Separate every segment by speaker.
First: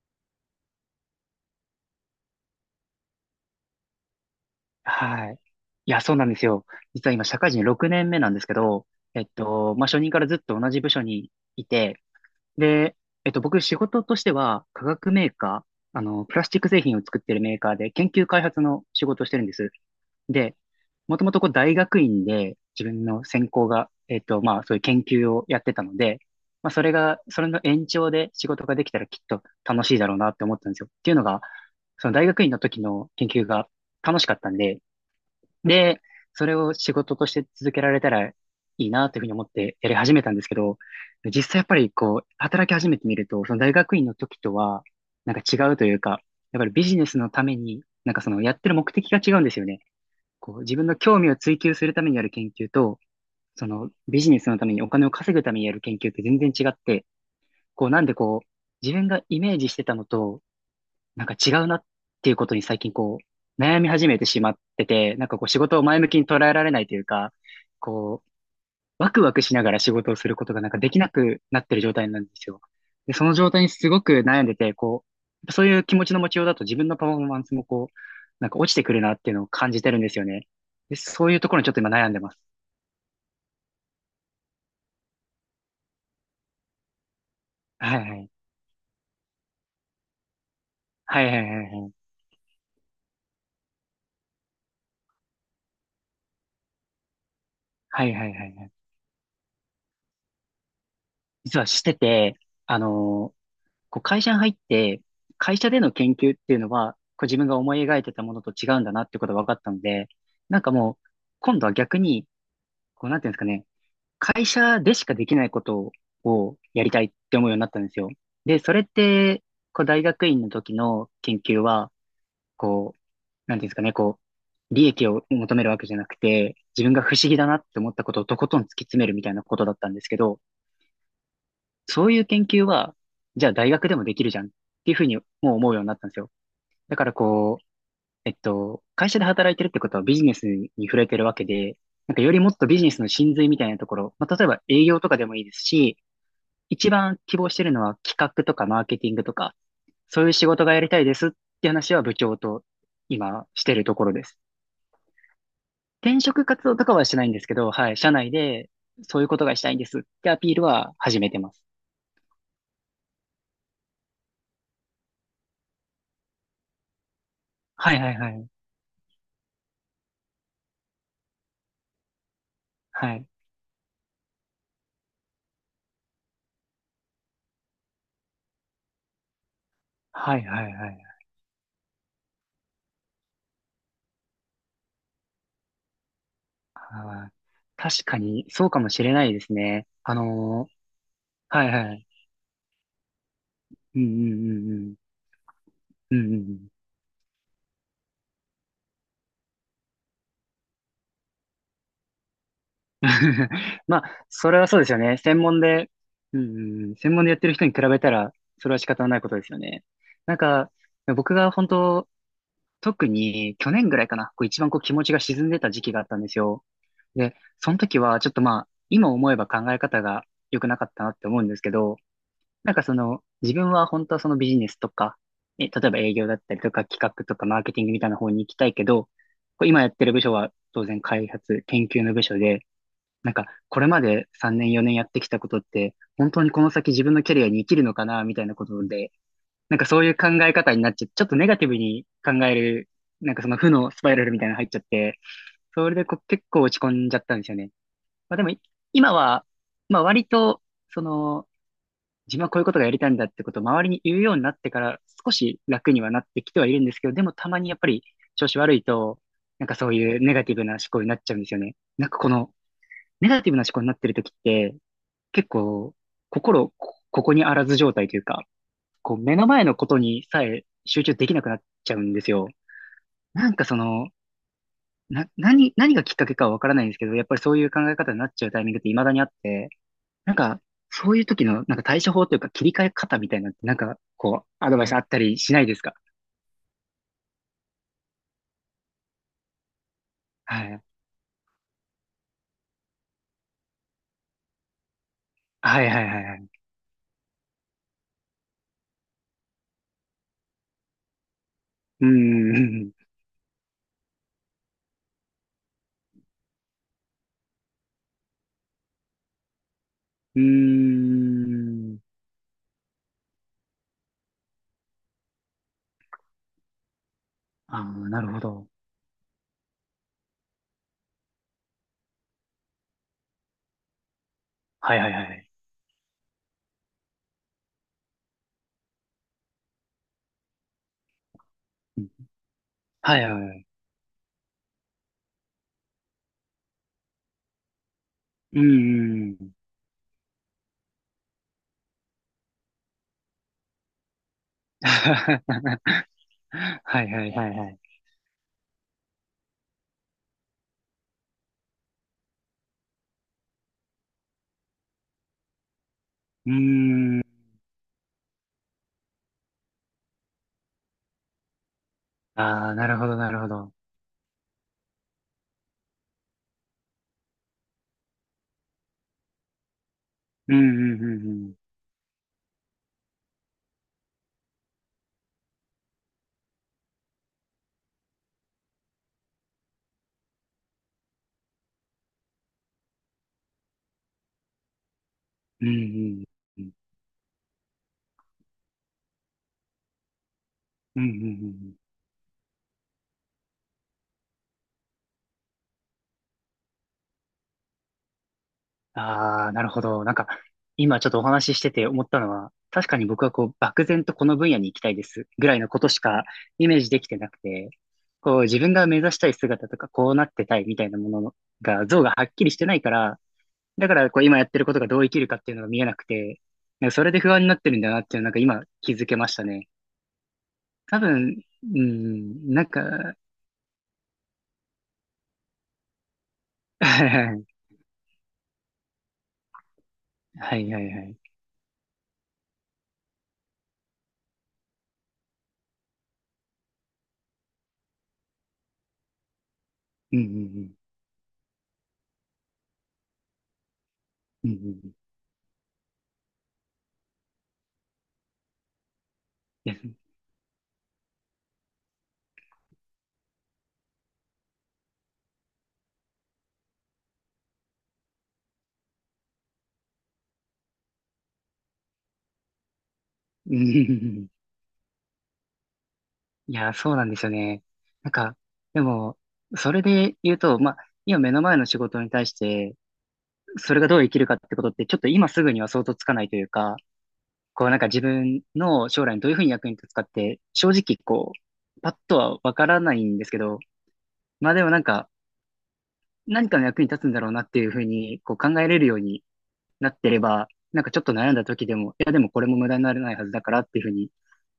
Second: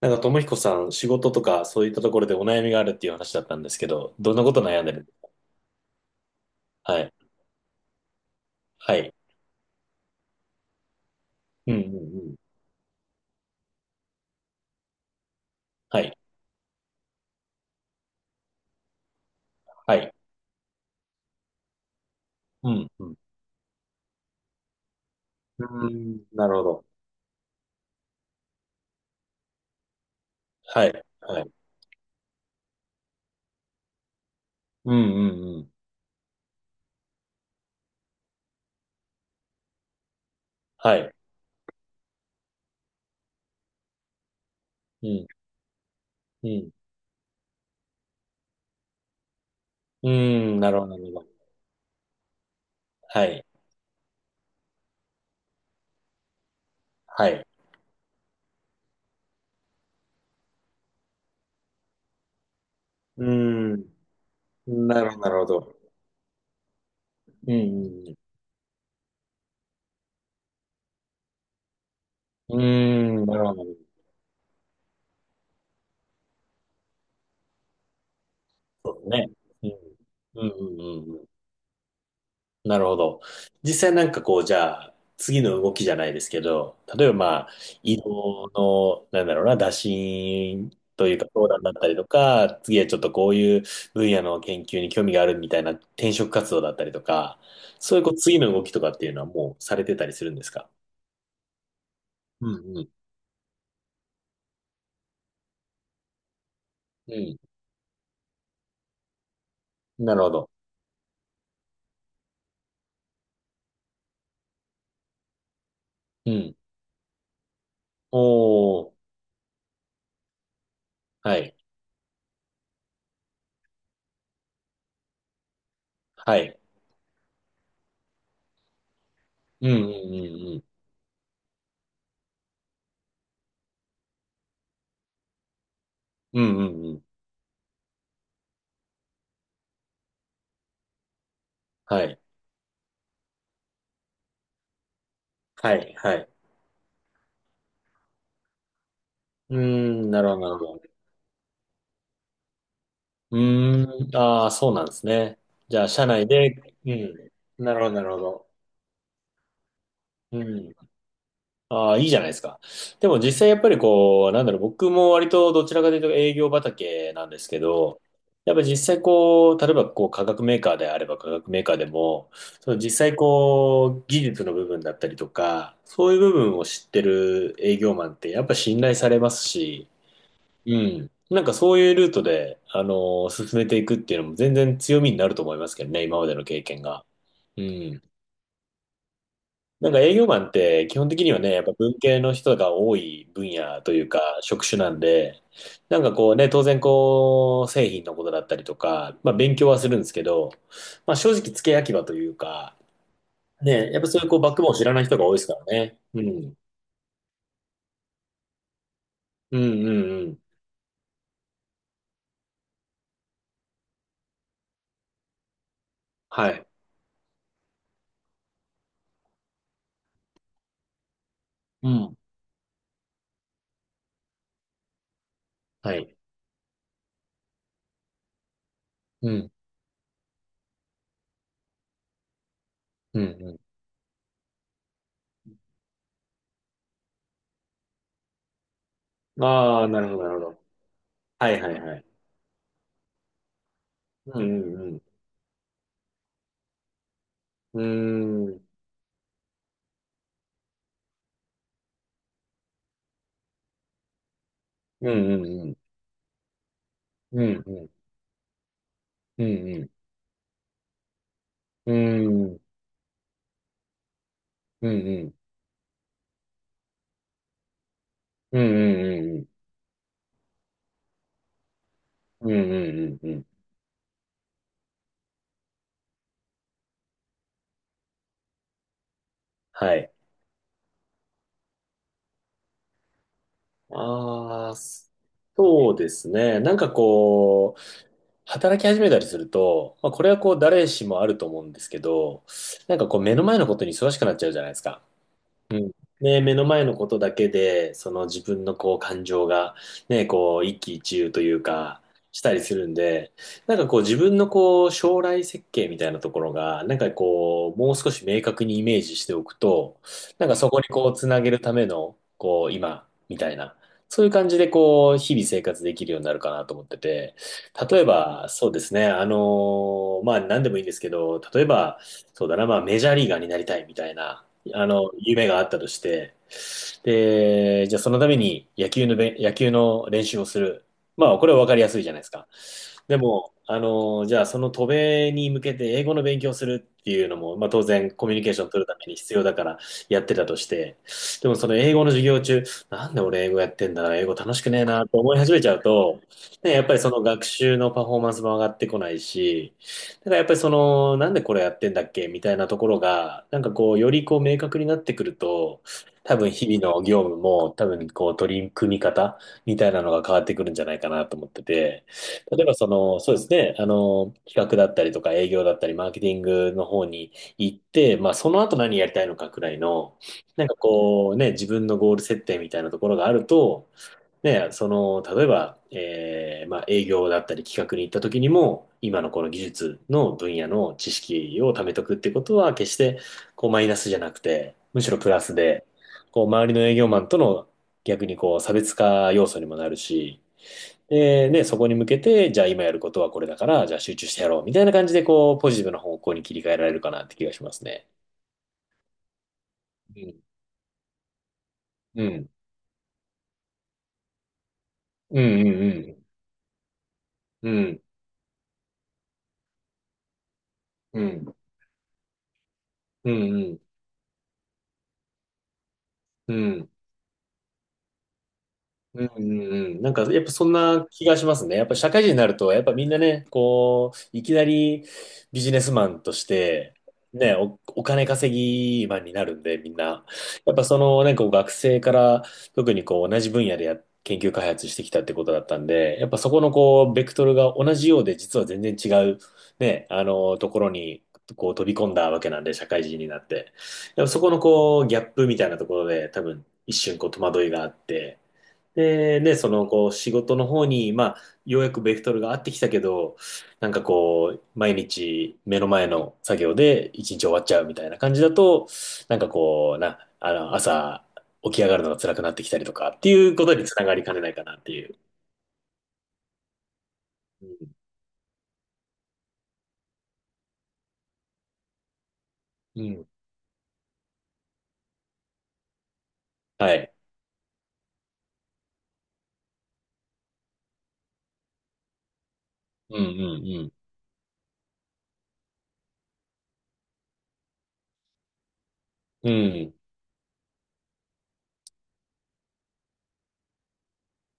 Speaker 1: なんか、ともひこさん、仕事とか、そういったところでお悩みがあるっていう話だったんですけど、どんなこと悩んでる？
Speaker 2: はい。いや、そうなんですよ。
Speaker 1: は
Speaker 2: 実
Speaker 1: い。
Speaker 2: は今、社会人6年目なんですけど、
Speaker 1: はい。
Speaker 2: まあ、初任からずっと同じ部署にい
Speaker 1: うん、うん、
Speaker 2: て、
Speaker 1: うん。
Speaker 2: で、僕、仕事としては、化学メーカー、
Speaker 1: はい。
Speaker 2: プラスチック製品を作ってるメーカーで、研究開発の仕事をしてるんです。
Speaker 1: はい。
Speaker 2: で、もともとこう、大学院で、
Speaker 1: う
Speaker 2: 自
Speaker 1: ん、
Speaker 2: 分
Speaker 1: うん。
Speaker 2: の専攻が、まあ、そういう研究をやっ
Speaker 1: う
Speaker 2: てた
Speaker 1: ー
Speaker 2: ので、
Speaker 1: ん、なるほ
Speaker 2: まあ、
Speaker 1: ど。
Speaker 2: それの延長で仕事ができたらきっと楽しいだろうなって思ったんです
Speaker 1: は
Speaker 2: よ。っ
Speaker 1: い。
Speaker 2: ていうの
Speaker 1: は
Speaker 2: が、
Speaker 1: い。
Speaker 2: その大学院の時の研究が楽しかったんで、
Speaker 1: うん、うん、うん。
Speaker 2: で、それを仕事として続けられたらいいなというふうに思ってやり始めたんですけど、
Speaker 1: はい。
Speaker 2: 実際やっぱりこう、働き始めてみると、その大学院の時とは、
Speaker 1: うん、
Speaker 2: なんか違うというか、
Speaker 1: う
Speaker 2: やっぱ
Speaker 1: ん。
Speaker 2: りビジネスのために、なんかそのやってる目的が違うんですよね。
Speaker 1: うー
Speaker 2: こう、
Speaker 1: ん、な
Speaker 2: 自
Speaker 1: るほ
Speaker 2: 分
Speaker 1: ど、
Speaker 2: の
Speaker 1: なる
Speaker 2: 興
Speaker 1: ほ
Speaker 2: 味を
Speaker 1: ど。
Speaker 2: 追求するためにやる研究と、
Speaker 1: はい。
Speaker 2: そのビジネスのためにお金を稼ぐためにやる研究って全然違って、
Speaker 1: はい。
Speaker 2: こう、なんでこう、自分がイメージしてたのと、なんか違うなっていうことに最近こ
Speaker 1: うー
Speaker 2: う、悩み
Speaker 1: ん、
Speaker 2: 始めてしまって
Speaker 1: なる
Speaker 2: て、
Speaker 1: ほど、
Speaker 2: なん
Speaker 1: なる
Speaker 2: かこ
Speaker 1: ほ
Speaker 2: う仕
Speaker 1: ど。
Speaker 2: 事を前向きに捉えられないというか、
Speaker 1: うん、
Speaker 2: こう、ワクワクしながら仕事をすることがなんかできなくなってる状態なんです
Speaker 1: う
Speaker 2: よ。
Speaker 1: ん、
Speaker 2: で、
Speaker 1: うん。うー
Speaker 2: そ
Speaker 1: ん、
Speaker 2: の
Speaker 1: なる
Speaker 2: 状
Speaker 1: ほ
Speaker 2: 態
Speaker 1: ど。
Speaker 2: にすごく悩んでて、こう、やっぱそういう気持ちの持ちようだと自分のパフォーマンスもこう、なんか落ちて
Speaker 1: そ
Speaker 2: くる
Speaker 1: う
Speaker 2: なっ
Speaker 1: ね。
Speaker 2: ていうのを
Speaker 1: う
Speaker 2: 感
Speaker 1: ん、
Speaker 2: じてるんですよ
Speaker 1: うん、
Speaker 2: ね。
Speaker 1: うん、
Speaker 2: で、
Speaker 1: うん。う
Speaker 2: そ
Speaker 1: ん、
Speaker 2: ういうところにちょっと今悩んでます。
Speaker 1: なるほど。実際なんかこう、じゃあ、次の動きじゃないですけど、例えばまあ、
Speaker 2: は
Speaker 1: 移
Speaker 2: い、はい。
Speaker 1: 動の、なんだろうな、打診という
Speaker 2: は
Speaker 1: か
Speaker 2: い、は
Speaker 1: 相
Speaker 2: い、
Speaker 1: 談
Speaker 2: はい、
Speaker 1: だった
Speaker 2: はい。
Speaker 1: りとか、次はちょっとこういう分野の研究に興味があるみたいな転職活動だったりとか、そういう
Speaker 2: は
Speaker 1: こう、
Speaker 2: い、はい、
Speaker 1: 次
Speaker 2: は
Speaker 1: の
Speaker 2: い、
Speaker 1: 動
Speaker 2: はい。
Speaker 1: きとかっていうのはもうされてたりするんですか？
Speaker 2: 実はしてて、
Speaker 1: うん
Speaker 2: あ
Speaker 1: うん。
Speaker 2: のーこう会社に入って、会社での研究っていうのは、こう自
Speaker 1: う
Speaker 2: 分が思い描いてたものと違うんだなってことが分かったの
Speaker 1: ん。
Speaker 2: で、
Speaker 1: なるほど。
Speaker 2: なんかもう、今度は逆に、こうなんていうんですかね、会社でしかできないこと
Speaker 1: うん。
Speaker 2: をやりたいって思うようになったんですよ。で、それ
Speaker 1: お
Speaker 2: っ
Speaker 1: ー。
Speaker 2: て、こう大学院の時の
Speaker 1: は
Speaker 2: 研
Speaker 1: い。
Speaker 2: 究は、こう、なんていうんですかね、こう、利益を求めるわけじゃなく
Speaker 1: は
Speaker 2: て、
Speaker 1: い。
Speaker 2: 自分が不思議だなって思ったことをとことん突き詰めるみたいなこと
Speaker 1: うん
Speaker 2: だったんですけど、
Speaker 1: うん
Speaker 2: そういう研究は、じゃあ大学でもできるじゃんっていうふうにもう思うようになったんですよ。
Speaker 1: うんうん。うんうんう
Speaker 2: だ
Speaker 1: ん。
Speaker 2: からこう、会社で働いてるってことはビジネスに触れてるわけで、
Speaker 1: は
Speaker 2: なん
Speaker 1: い。
Speaker 2: かよりもっとビジネスの真髄みたいなところ、まあ、例えば営業とかでもいいです
Speaker 1: はい。
Speaker 2: し、
Speaker 1: はい。
Speaker 2: 一番希望してるのは企画とかマーケティングとか、
Speaker 1: うーん、な
Speaker 2: そう
Speaker 1: る
Speaker 2: いう
Speaker 1: ほど、
Speaker 2: 仕
Speaker 1: なるほ
Speaker 2: 事がやり
Speaker 1: ど。
Speaker 2: たいですって話は部長と
Speaker 1: う
Speaker 2: 今してるとこ
Speaker 1: ー
Speaker 2: ろ
Speaker 1: ん、
Speaker 2: です。
Speaker 1: ああ、そうなんですね。じゃあ、社
Speaker 2: 転
Speaker 1: 内
Speaker 2: 職
Speaker 1: で、
Speaker 2: 活動と
Speaker 1: う
Speaker 2: かはしてないんですけ
Speaker 1: ん、
Speaker 2: ど、
Speaker 1: なるほ
Speaker 2: は
Speaker 1: ど、
Speaker 2: い、
Speaker 1: なる
Speaker 2: 社
Speaker 1: ほ
Speaker 2: 内
Speaker 1: ど。
Speaker 2: でそういうことがしたいんですってア
Speaker 1: う
Speaker 2: ピール
Speaker 1: ん。
Speaker 2: は始めてます。
Speaker 1: ああ、いいじゃないですか。でも実際やっぱりこう、なんだろう、僕も割とどちらかというと営業畑なんですけ
Speaker 2: はい、
Speaker 1: ど、
Speaker 2: はい、はい。
Speaker 1: やっぱ実際こう、例えばこう、化学メーカーであれば化学メーカーでも、その実
Speaker 2: は
Speaker 1: 際
Speaker 2: い。
Speaker 1: こう、技術の部分だったりとか、そういう部分を知ってる営業マンってやっぱ信頼されますし、
Speaker 2: はい、はい、
Speaker 1: う
Speaker 2: はい。
Speaker 1: ん。なんかそういうルートで、あのー進めていくっていうのも全然強みになると思いますけどね、今までの経験が。
Speaker 2: あー、
Speaker 1: うん。
Speaker 2: 確かにそうかもしれないですね。
Speaker 1: なんか営業マンって基本的にはね、やっ
Speaker 2: はい、
Speaker 1: ぱ
Speaker 2: は
Speaker 1: 文
Speaker 2: い、
Speaker 1: 系の人が多い分野と
Speaker 2: う
Speaker 1: いうか
Speaker 2: ん、
Speaker 1: 職種
Speaker 2: う
Speaker 1: な
Speaker 2: ん、
Speaker 1: んで、なんか
Speaker 2: うん、う
Speaker 1: こ
Speaker 2: ん。
Speaker 1: う
Speaker 2: うん、う
Speaker 1: ね、
Speaker 2: ん、う
Speaker 1: 当
Speaker 2: ん。
Speaker 1: 然こう、製品のことだったりとか、まあ勉強はするんですけど、まあ正直付け焼き場というか、ね、
Speaker 2: ま
Speaker 1: やっ
Speaker 2: あ、
Speaker 1: ぱそういうこう
Speaker 2: そ
Speaker 1: バッ
Speaker 2: れ
Speaker 1: ク
Speaker 2: は
Speaker 1: ボーンを
Speaker 2: そう
Speaker 1: 知
Speaker 2: です
Speaker 1: ら
Speaker 2: よ
Speaker 1: ない
Speaker 2: ね。
Speaker 1: 人が多い
Speaker 2: 専
Speaker 1: ですか
Speaker 2: 門
Speaker 1: ら
Speaker 2: で、
Speaker 1: ね。う
Speaker 2: うん、
Speaker 1: ん。
Speaker 2: うん、うん、専門でやってる人に比べたら、それは仕方ないことです
Speaker 1: う
Speaker 2: よ
Speaker 1: ん
Speaker 2: ね。
Speaker 1: うんう
Speaker 2: なん
Speaker 1: ん。
Speaker 2: か、僕が本当、特に去年ぐらいかな、こう一番こう気持ちが沈んでた時期があったんです
Speaker 1: は
Speaker 2: よ。
Speaker 1: い。
Speaker 2: で、その時はちょっとまあ、今思えば考え方が良くなかったなって思うんですけ
Speaker 1: う
Speaker 2: ど、
Speaker 1: ん。
Speaker 2: なんかその、自分は本当はそのビジネスとか、例え
Speaker 1: は
Speaker 2: ば営
Speaker 1: い。
Speaker 2: 業だったりとか企画とかマーケティングみたいな方に行きたいけど、
Speaker 1: うん。
Speaker 2: こう今やってる部署は当然開発、研究の部署で、
Speaker 1: うん
Speaker 2: なんか
Speaker 1: う
Speaker 2: これまで3年4年やってきたことって、本当にこの先自分のキャリアに生きるのかな、みたいなことで、
Speaker 1: ん。
Speaker 2: なん
Speaker 1: あ
Speaker 2: か
Speaker 1: あ、な
Speaker 2: そう
Speaker 1: る
Speaker 2: い
Speaker 1: ほ
Speaker 2: う
Speaker 1: ど、な
Speaker 2: 考
Speaker 1: るほ
Speaker 2: え
Speaker 1: ど。
Speaker 2: 方になっちゃって、ちょっとネ
Speaker 1: は
Speaker 2: ガ
Speaker 1: い
Speaker 2: ティ
Speaker 1: は
Speaker 2: ブ
Speaker 1: いはい。
Speaker 2: に考える、なんかその負のスパイラルみ
Speaker 1: う
Speaker 2: たいなの入っちゃっ
Speaker 1: ん
Speaker 2: て、それでこう結構落ち込んじゃったんですよね。
Speaker 1: う
Speaker 2: まあで
Speaker 1: ん。う
Speaker 2: も、
Speaker 1: ーん。
Speaker 2: 今は、まあ割と、その、自分はこういうことがやりたいんだってことを周りに言うようになってから
Speaker 1: う
Speaker 2: 少
Speaker 1: んうん
Speaker 2: し
Speaker 1: うん。
Speaker 2: 楽にはなってきてはいるんですけど、でも
Speaker 1: う
Speaker 2: たま
Speaker 1: ん
Speaker 2: にやっ
Speaker 1: う
Speaker 2: ぱ
Speaker 1: ん。
Speaker 2: り調子悪いと、
Speaker 1: うん
Speaker 2: なんか
Speaker 1: う
Speaker 2: そう
Speaker 1: ん。
Speaker 2: いうネガティブな思考になっちゃうんですよね。
Speaker 1: う
Speaker 2: なんかこ
Speaker 1: んう
Speaker 2: の
Speaker 1: ん。
Speaker 2: ネガティブな思考になってる時って
Speaker 1: うん
Speaker 2: 結構心こここにあらず状態というか、
Speaker 1: うん
Speaker 2: こ
Speaker 1: う
Speaker 2: う
Speaker 1: ん
Speaker 2: 目
Speaker 1: う
Speaker 2: の
Speaker 1: ん。
Speaker 2: 前のことにさえ集中できなくなっちゃうんです
Speaker 1: う
Speaker 2: よ。
Speaker 1: んうんうんうんうんうんうんうんうんうんうんうん。
Speaker 2: なんかその、何がきっかけかはわからないんですけど、やっぱりそういう考え方になっちゃうタイミングって未だにあって、
Speaker 1: はい。
Speaker 2: なんか、そういう時の、なんか対処法というか切り替え方みたいなのって、なんか、こう、
Speaker 1: あ
Speaker 2: ア
Speaker 1: あ、
Speaker 2: ドバイスあったりしないです
Speaker 1: そ
Speaker 2: か？
Speaker 1: うですね。なんかこう、働き始めたりすると、まあ、これはこう
Speaker 2: はい。
Speaker 1: 誰しもあると思うんですけど、なんかこう目の前のことに忙しくなっちゃうじゃないですか。う
Speaker 2: はい、
Speaker 1: ん。
Speaker 2: はい、はい、は
Speaker 1: ね、
Speaker 2: い。
Speaker 1: 目の前のことだけで、その自分のこう感情が、ね、こう一喜一憂というか、
Speaker 2: うー
Speaker 1: したりする
Speaker 2: ん。
Speaker 1: んで、なんかこう自分のこう将来設計みたいなところが、なんかこう、もう少し明確にイメージしておくと、
Speaker 2: うー
Speaker 1: なんかそこにこうつなげるため
Speaker 2: ん。
Speaker 1: の、こう今、みたいな、そういう感じでこう、日々生活できるようになるかなと思ってて、
Speaker 2: ああ、
Speaker 1: 例え
Speaker 2: なるほ
Speaker 1: ば、そ
Speaker 2: ど。
Speaker 1: うですね、あのまあ何でもいいんですけど、例えば、そうだな、まあメジャーリーガーになりたいみたいな、あ
Speaker 2: はい、は
Speaker 1: の、
Speaker 2: い、は
Speaker 1: 夢
Speaker 2: い。
Speaker 1: があったとして、で、じゃあそのために野球の練習をする。まあ、これは分かりやす
Speaker 2: う
Speaker 1: い
Speaker 2: ん、
Speaker 1: じゃないですか。で
Speaker 2: はい、はい、
Speaker 1: も、
Speaker 2: はい。
Speaker 1: あの、じゃあその渡米に向けて英語の勉強をするっていうのも、まあ当然コミュニケー
Speaker 2: う
Speaker 1: シ
Speaker 2: ー
Speaker 1: ョンを取るために必
Speaker 2: ん、
Speaker 1: 要
Speaker 2: う
Speaker 1: だ
Speaker 2: ん。
Speaker 1: からやってたとして、でもその英語の授業中、なんで俺英語やってんだな、英語楽しくねえなと思い始めちゃう と、ね、やっぱり
Speaker 2: は
Speaker 1: そ
Speaker 2: い、
Speaker 1: の
Speaker 2: はい、
Speaker 1: 学
Speaker 2: はい、は
Speaker 1: 習
Speaker 2: い。
Speaker 1: のパフォーマンスも上がってこないし、だからやっぱりその、なんでこれやってんだっけみたいなところが、なんかこう、よりこう明確になってくると、多分
Speaker 2: う
Speaker 1: 日々の
Speaker 2: ー
Speaker 1: 業
Speaker 2: ん。
Speaker 1: 務も多分こう取り組み方みたいなのが変わってくるんじゃないかなと思ってて、例え
Speaker 2: あ
Speaker 1: ば
Speaker 2: あ、
Speaker 1: そ
Speaker 2: なるほど、
Speaker 1: の、
Speaker 2: な
Speaker 1: そう
Speaker 2: る
Speaker 1: で
Speaker 2: ほ
Speaker 1: す
Speaker 2: ど。
Speaker 1: ね、あの、企画だったりとか営業だったりマーケティングの方に行って、まあその後何やりたいのかくらいの、
Speaker 2: うん、
Speaker 1: なんか
Speaker 2: うん、う
Speaker 1: こうね、
Speaker 2: ん、
Speaker 1: 自分のゴール設定みたいなところがあると、ね、その、例えば、営業だったり企画に行った時にも、今のこの技術の分野の知識を貯めとくってことは、決してこうマイナスじゃなくて、むしろプラス
Speaker 2: うん。う
Speaker 1: で、
Speaker 2: ん、
Speaker 1: こう
Speaker 2: うん、う
Speaker 1: 周
Speaker 2: ん。
Speaker 1: りの営業マンとの逆にこう差別化要素にもなるし、
Speaker 2: うん、うん、うん、う
Speaker 1: で、ね、
Speaker 2: ん。
Speaker 1: そこに向けて、じゃあ今やることはこれだから、じゃあ集中してやろうみたいな感じで、こう、ポジティブな方向に切り替えられるかなって気がしますね。
Speaker 2: ああ、なるほど。なん
Speaker 1: う
Speaker 2: か、
Speaker 1: ん。
Speaker 2: 今ちょっとお話ししてて思った
Speaker 1: う
Speaker 2: の
Speaker 1: ん。
Speaker 2: は、確かに僕はこう、漠然とこの分野に行きたいです
Speaker 1: う
Speaker 2: ぐらい
Speaker 1: ん。
Speaker 2: のこ
Speaker 1: う
Speaker 2: とし
Speaker 1: ん。
Speaker 2: かイメージできてなく
Speaker 1: う
Speaker 2: て、
Speaker 1: ん。
Speaker 2: こう、自分が目指したい姿とか、こうなってたいみたいなも
Speaker 1: う
Speaker 2: の
Speaker 1: ん。
Speaker 2: が、像がはっきりしてないから、
Speaker 1: うん。うん。
Speaker 2: だからこう、今やってることがどう生きるかっていうのが見えなくて、
Speaker 1: う
Speaker 2: な
Speaker 1: ん。
Speaker 2: んかそれで不安になってるんだなっていうのなんか今気づけ
Speaker 1: うん
Speaker 2: まし
Speaker 1: う
Speaker 2: た
Speaker 1: ん
Speaker 2: ね。
Speaker 1: うん。なんか、やっぱそん
Speaker 2: 多
Speaker 1: な気が
Speaker 2: 分、
Speaker 1: しますね。
Speaker 2: う
Speaker 1: やっぱ社会人にな
Speaker 2: ん、
Speaker 1: る
Speaker 2: なん
Speaker 1: と、やっぱみん
Speaker 2: か、
Speaker 1: なね、こう、いきなりビジネスマンとし て、
Speaker 2: は
Speaker 1: ね、
Speaker 2: い、
Speaker 1: お金稼ぎマンになるんで、みんな。
Speaker 2: はい、
Speaker 1: やっ
Speaker 2: は
Speaker 1: ぱそ
Speaker 2: い。
Speaker 1: の、ね、こう学生から、特にこう、同じ分野でや、研究開発してきたってことだったんで、やっぱそこのこう、ベクトルが同じようで、実は全然違う、ね、
Speaker 2: うん、
Speaker 1: あの、
Speaker 2: う
Speaker 1: と
Speaker 2: ん、
Speaker 1: ころに、こう、飛び込んだわけなんで、社会人になって。やっぱそ
Speaker 2: う
Speaker 1: こ
Speaker 2: ん。うん、
Speaker 1: の
Speaker 2: うん、うん。
Speaker 1: こう、ギャップみたいなところで、多分、一瞬こう、戸惑いがあって、で、ね、そ
Speaker 2: い
Speaker 1: の、
Speaker 2: や、
Speaker 1: こう、仕事の方に、まあ、ようやくベクトルが合ってきたけど、なんかこう、毎日目の前の作業で一日終わっちゃうみたいな感じだと、なんかこう、あの、朝起き上がるのが辛くなってきたりとかってい
Speaker 2: う
Speaker 1: う
Speaker 2: ん、う
Speaker 1: こ
Speaker 2: ん、
Speaker 1: とにつなが
Speaker 2: う
Speaker 1: り
Speaker 2: ん、
Speaker 1: かねないかなっていう。
Speaker 2: いや、そうなんですよね。なんか、でも、それで言うと、まあ、今目の前の仕事に対して、
Speaker 1: うん。うん。
Speaker 2: それがどう生きるかってことって、ちょっと今すぐには想像つかないというか、
Speaker 1: はい。
Speaker 2: こうなんか自分の将来にどういうふうに役に立つかって、正直こう、パッとはわからないん
Speaker 1: うん
Speaker 2: で
Speaker 1: う
Speaker 2: すけど、
Speaker 1: ん
Speaker 2: まあでもなんか、何かの役に立つんだろうなっていうふうに、こう考えれるように
Speaker 1: う
Speaker 2: な
Speaker 1: ん。
Speaker 2: ってれば、なんかちょっと悩んだ時でも、いやでもこれも無駄にならないはずだからっていうふうに、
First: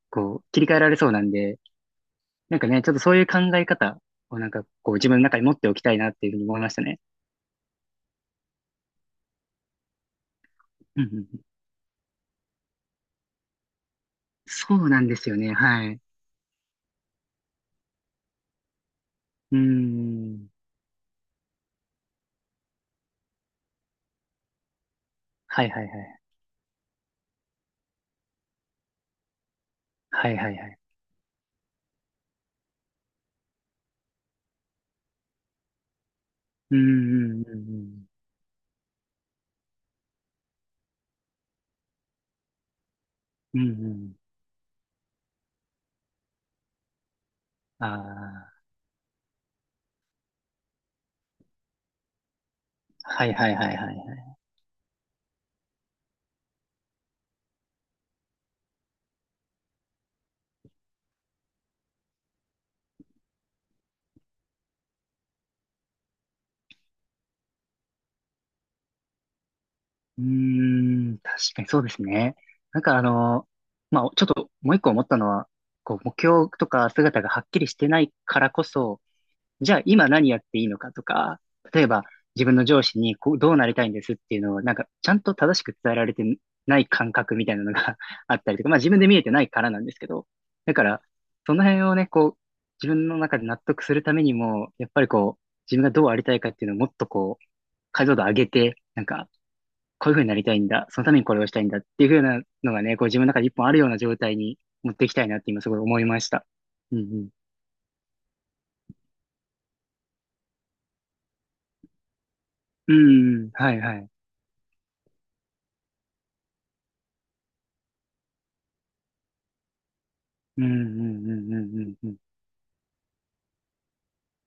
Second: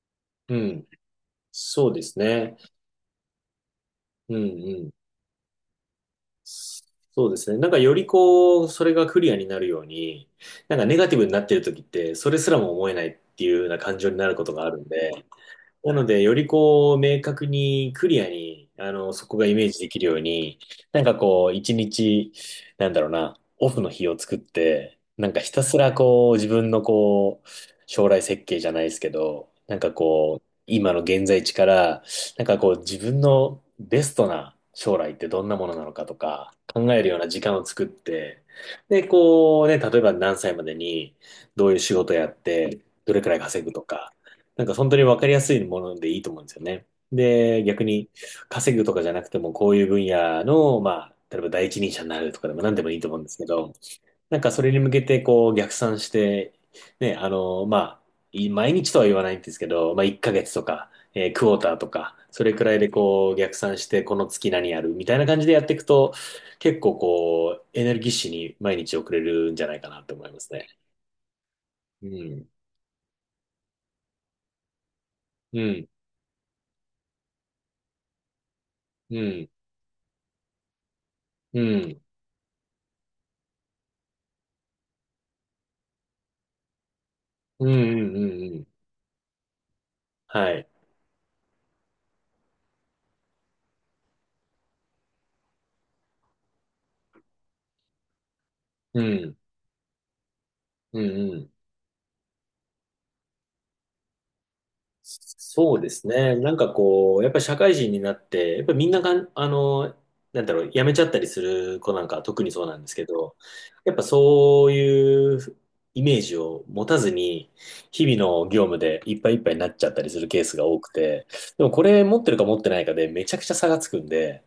Speaker 2: こう、
Speaker 1: うん。
Speaker 2: 切り
Speaker 1: う
Speaker 2: 替え
Speaker 1: ん。
Speaker 2: られそうなんで、
Speaker 1: そうですね。
Speaker 2: なんかね、ちょっとそういう考え方
Speaker 1: う
Speaker 2: を
Speaker 1: ん
Speaker 2: なんか
Speaker 1: うん。
Speaker 2: こう自分の中に持っておきたいなっていうふうに思いましたね。
Speaker 1: そうですね。なんかよりこう、それがクリアになるように、なんかネ
Speaker 2: うん、
Speaker 1: ガ
Speaker 2: う
Speaker 1: テ
Speaker 2: ん、
Speaker 1: ィ
Speaker 2: う
Speaker 1: ブになって
Speaker 2: ん。
Speaker 1: る時って、それすらも思えないっていうような感情になることがあ
Speaker 2: そ
Speaker 1: るん
Speaker 2: うなん
Speaker 1: で、
Speaker 2: ですよね。はい。
Speaker 1: な
Speaker 2: う
Speaker 1: ので、よりこう、明確にクリアに、あの、そこがイ
Speaker 2: ー
Speaker 1: メージできるよう
Speaker 2: ん。
Speaker 1: に、なんかこう、一日、なんだろうな、オフの日を作って、なんかひた
Speaker 2: はい、
Speaker 1: す
Speaker 2: はい、は
Speaker 1: ら
Speaker 2: い。
Speaker 1: こう、自分のこう、将来設計じゃないですけど、なんか
Speaker 2: はい、
Speaker 1: こう、
Speaker 2: はい、はい。
Speaker 1: 今の現在地から、なんかこう、自分のベストな将来ってどんなものなのかとか、
Speaker 2: うー
Speaker 1: 考えるような時
Speaker 2: ん、うん、
Speaker 1: 間
Speaker 2: う
Speaker 1: を作っ
Speaker 2: ん、
Speaker 1: て、で、こうね、例えば何歳までに、どういう仕事やって、どれくらい
Speaker 2: うん。
Speaker 1: 稼
Speaker 2: う
Speaker 1: ぐと
Speaker 2: ん、う
Speaker 1: か、
Speaker 2: ん。
Speaker 1: なんか本当に分かりやすいものでいいと思うんですよね。で、逆
Speaker 2: あ
Speaker 1: に
Speaker 2: あ。
Speaker 1: 稼ぐとかじゃなくても、こういう分野の、まあ、例えば第一人者になるとかでも何でもいいと思うん
Speaker 2: は
Speaker 1: で
Speaker 2: い、
Speaker 1: すけ
Speaker 2: はい、はい、は
Speaker 1: ど、
Speaker 2: い、はい。
Speaker 1: なんかそれに向けてこう逆算して、ね、あの、まあ、毎日とは言わないんですけど、まあ1ヶ月とか、クォーターとか、それくらいでこう逆算して、この月何やるみたいな感じでやっていくと、結構こう、エネルギッシュに毎日送れるんじゃないかなと
Speaker 2: うー
Speaker 1: 思いますね。
Speaker 2: ん。確かにそうです
Speaker 1: う
Speaker 2: ね。
Speaker 1: ん。
Speaker 2: なんかまあちょっともう一個思ったのは、
Speaker 1: うん。
Speaker 2: こう目標とか姿がはっきりしてないからこそ、
Speaker 1: うん。
Speaker 2: じゃあ今何やっていいのかとか、
Speaker 1: う
Speaker 2: 例え
Speaker 1: ん。
Speaker 2: ば自分の上司にこうどうなりたいんですっていうのをなんかちゃんと正しく伝えられてない感覚みたいな
Speaker 1: うん。
Speaker 2: の
Speaker 1: う
Speaker 2: が
Speaker 1: ん。う ん。
Speaker 2: あったり
Speaker 1: う
Speaker 2: と
Speaker 1: ん。
Speaker 2: か、まあ自分で見えてないからなんですけど、
Speaker 1: はい。
Speaker 2: だからその辺をね、こう自分の中で納得するためにも、やっぱりこう自分がどうありたいかっていうのをもっとこう解像度上げて、
Speaker 1: う
Speaker 2: なんか
Speaker 1: ん。
Speaker 2: こういう風になりたいんだ、
Speaker 1: う
Speaker 2: そのために
Speaker 1: んう
Speaker 2: これを
Speaker 1: ん。
Speaker 2: したいんだっていう風なのがね、こう自分の中で一本あるような状態に持っていきたいなって今す
Speaker 1: そ
Speaker 2: ごい
Speaker 1: うで
Speaker 2: 思い
Speaker 1: す
Speaker 2: まし
Speaker 1: ね。
Speaker 2: た。
Speaker 1: なんか
Speaker 2: うん、う
Speaker 1: こう、や
Speaker 2: ん。
Speaker 1: っぱり社会人になって、やっぱりみんながあの、なんだろう、辞めちゃったりする子なんかは特にそうなんで
Speaker 2: う
Speaker 1: すけど、
Speaker 2: ん、うん、はい、
Speaker 1: やっ
Speaker 2: は
Speaker 1: ぱ
Speaker 2: い。
Speaker 1: そういうイメージを持たずに、日々の業務でいっぱいいっぱいになっちゃったりするケース
Speaker 2: う
Speaker 1: が
Speaker 2: ん、う
Speaker 1: 多くて、
Speaker 2: ん、うん、う
Speaker 1: でも
Speaker 2: ん、
Speaker 1: こ
Speaker 2: うん、
Speaker 1: れ
Speaker 2: うん。
Speaker 1: 持ってるか持ってないかでめちゃくちゃ差がつくんで、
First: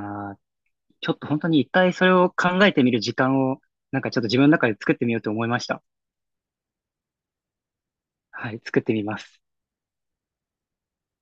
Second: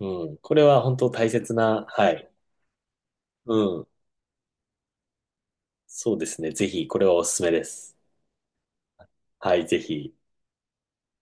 Speaker 1: うん、
Speaker 2: あ、
Speaker 1: これは本
Speaker 2: ち
Speaker 1: 当
Speaker 2: ょっと
Speaker 1: 大
Speaker 2: 本当
Speaker 1: 切
Speaker 2: に一
Speaker 1: な、
Speaker 2: 回そ
Speaker 1: は
Speaker 2: れ
Speaker 1: い。
Speaker 2: を考えてみる時間
Speaker 1: う
Speaker 2: を、
Speaker 1: ん、
Speaker 2: なんかちょっと自分の中で作ってみようと思いました。
Speaker 1: そうですね。ぜひ、これはおすすめです。
Speaker 2: はい、作ってみます。
Speaker 1: はい、ぜひ。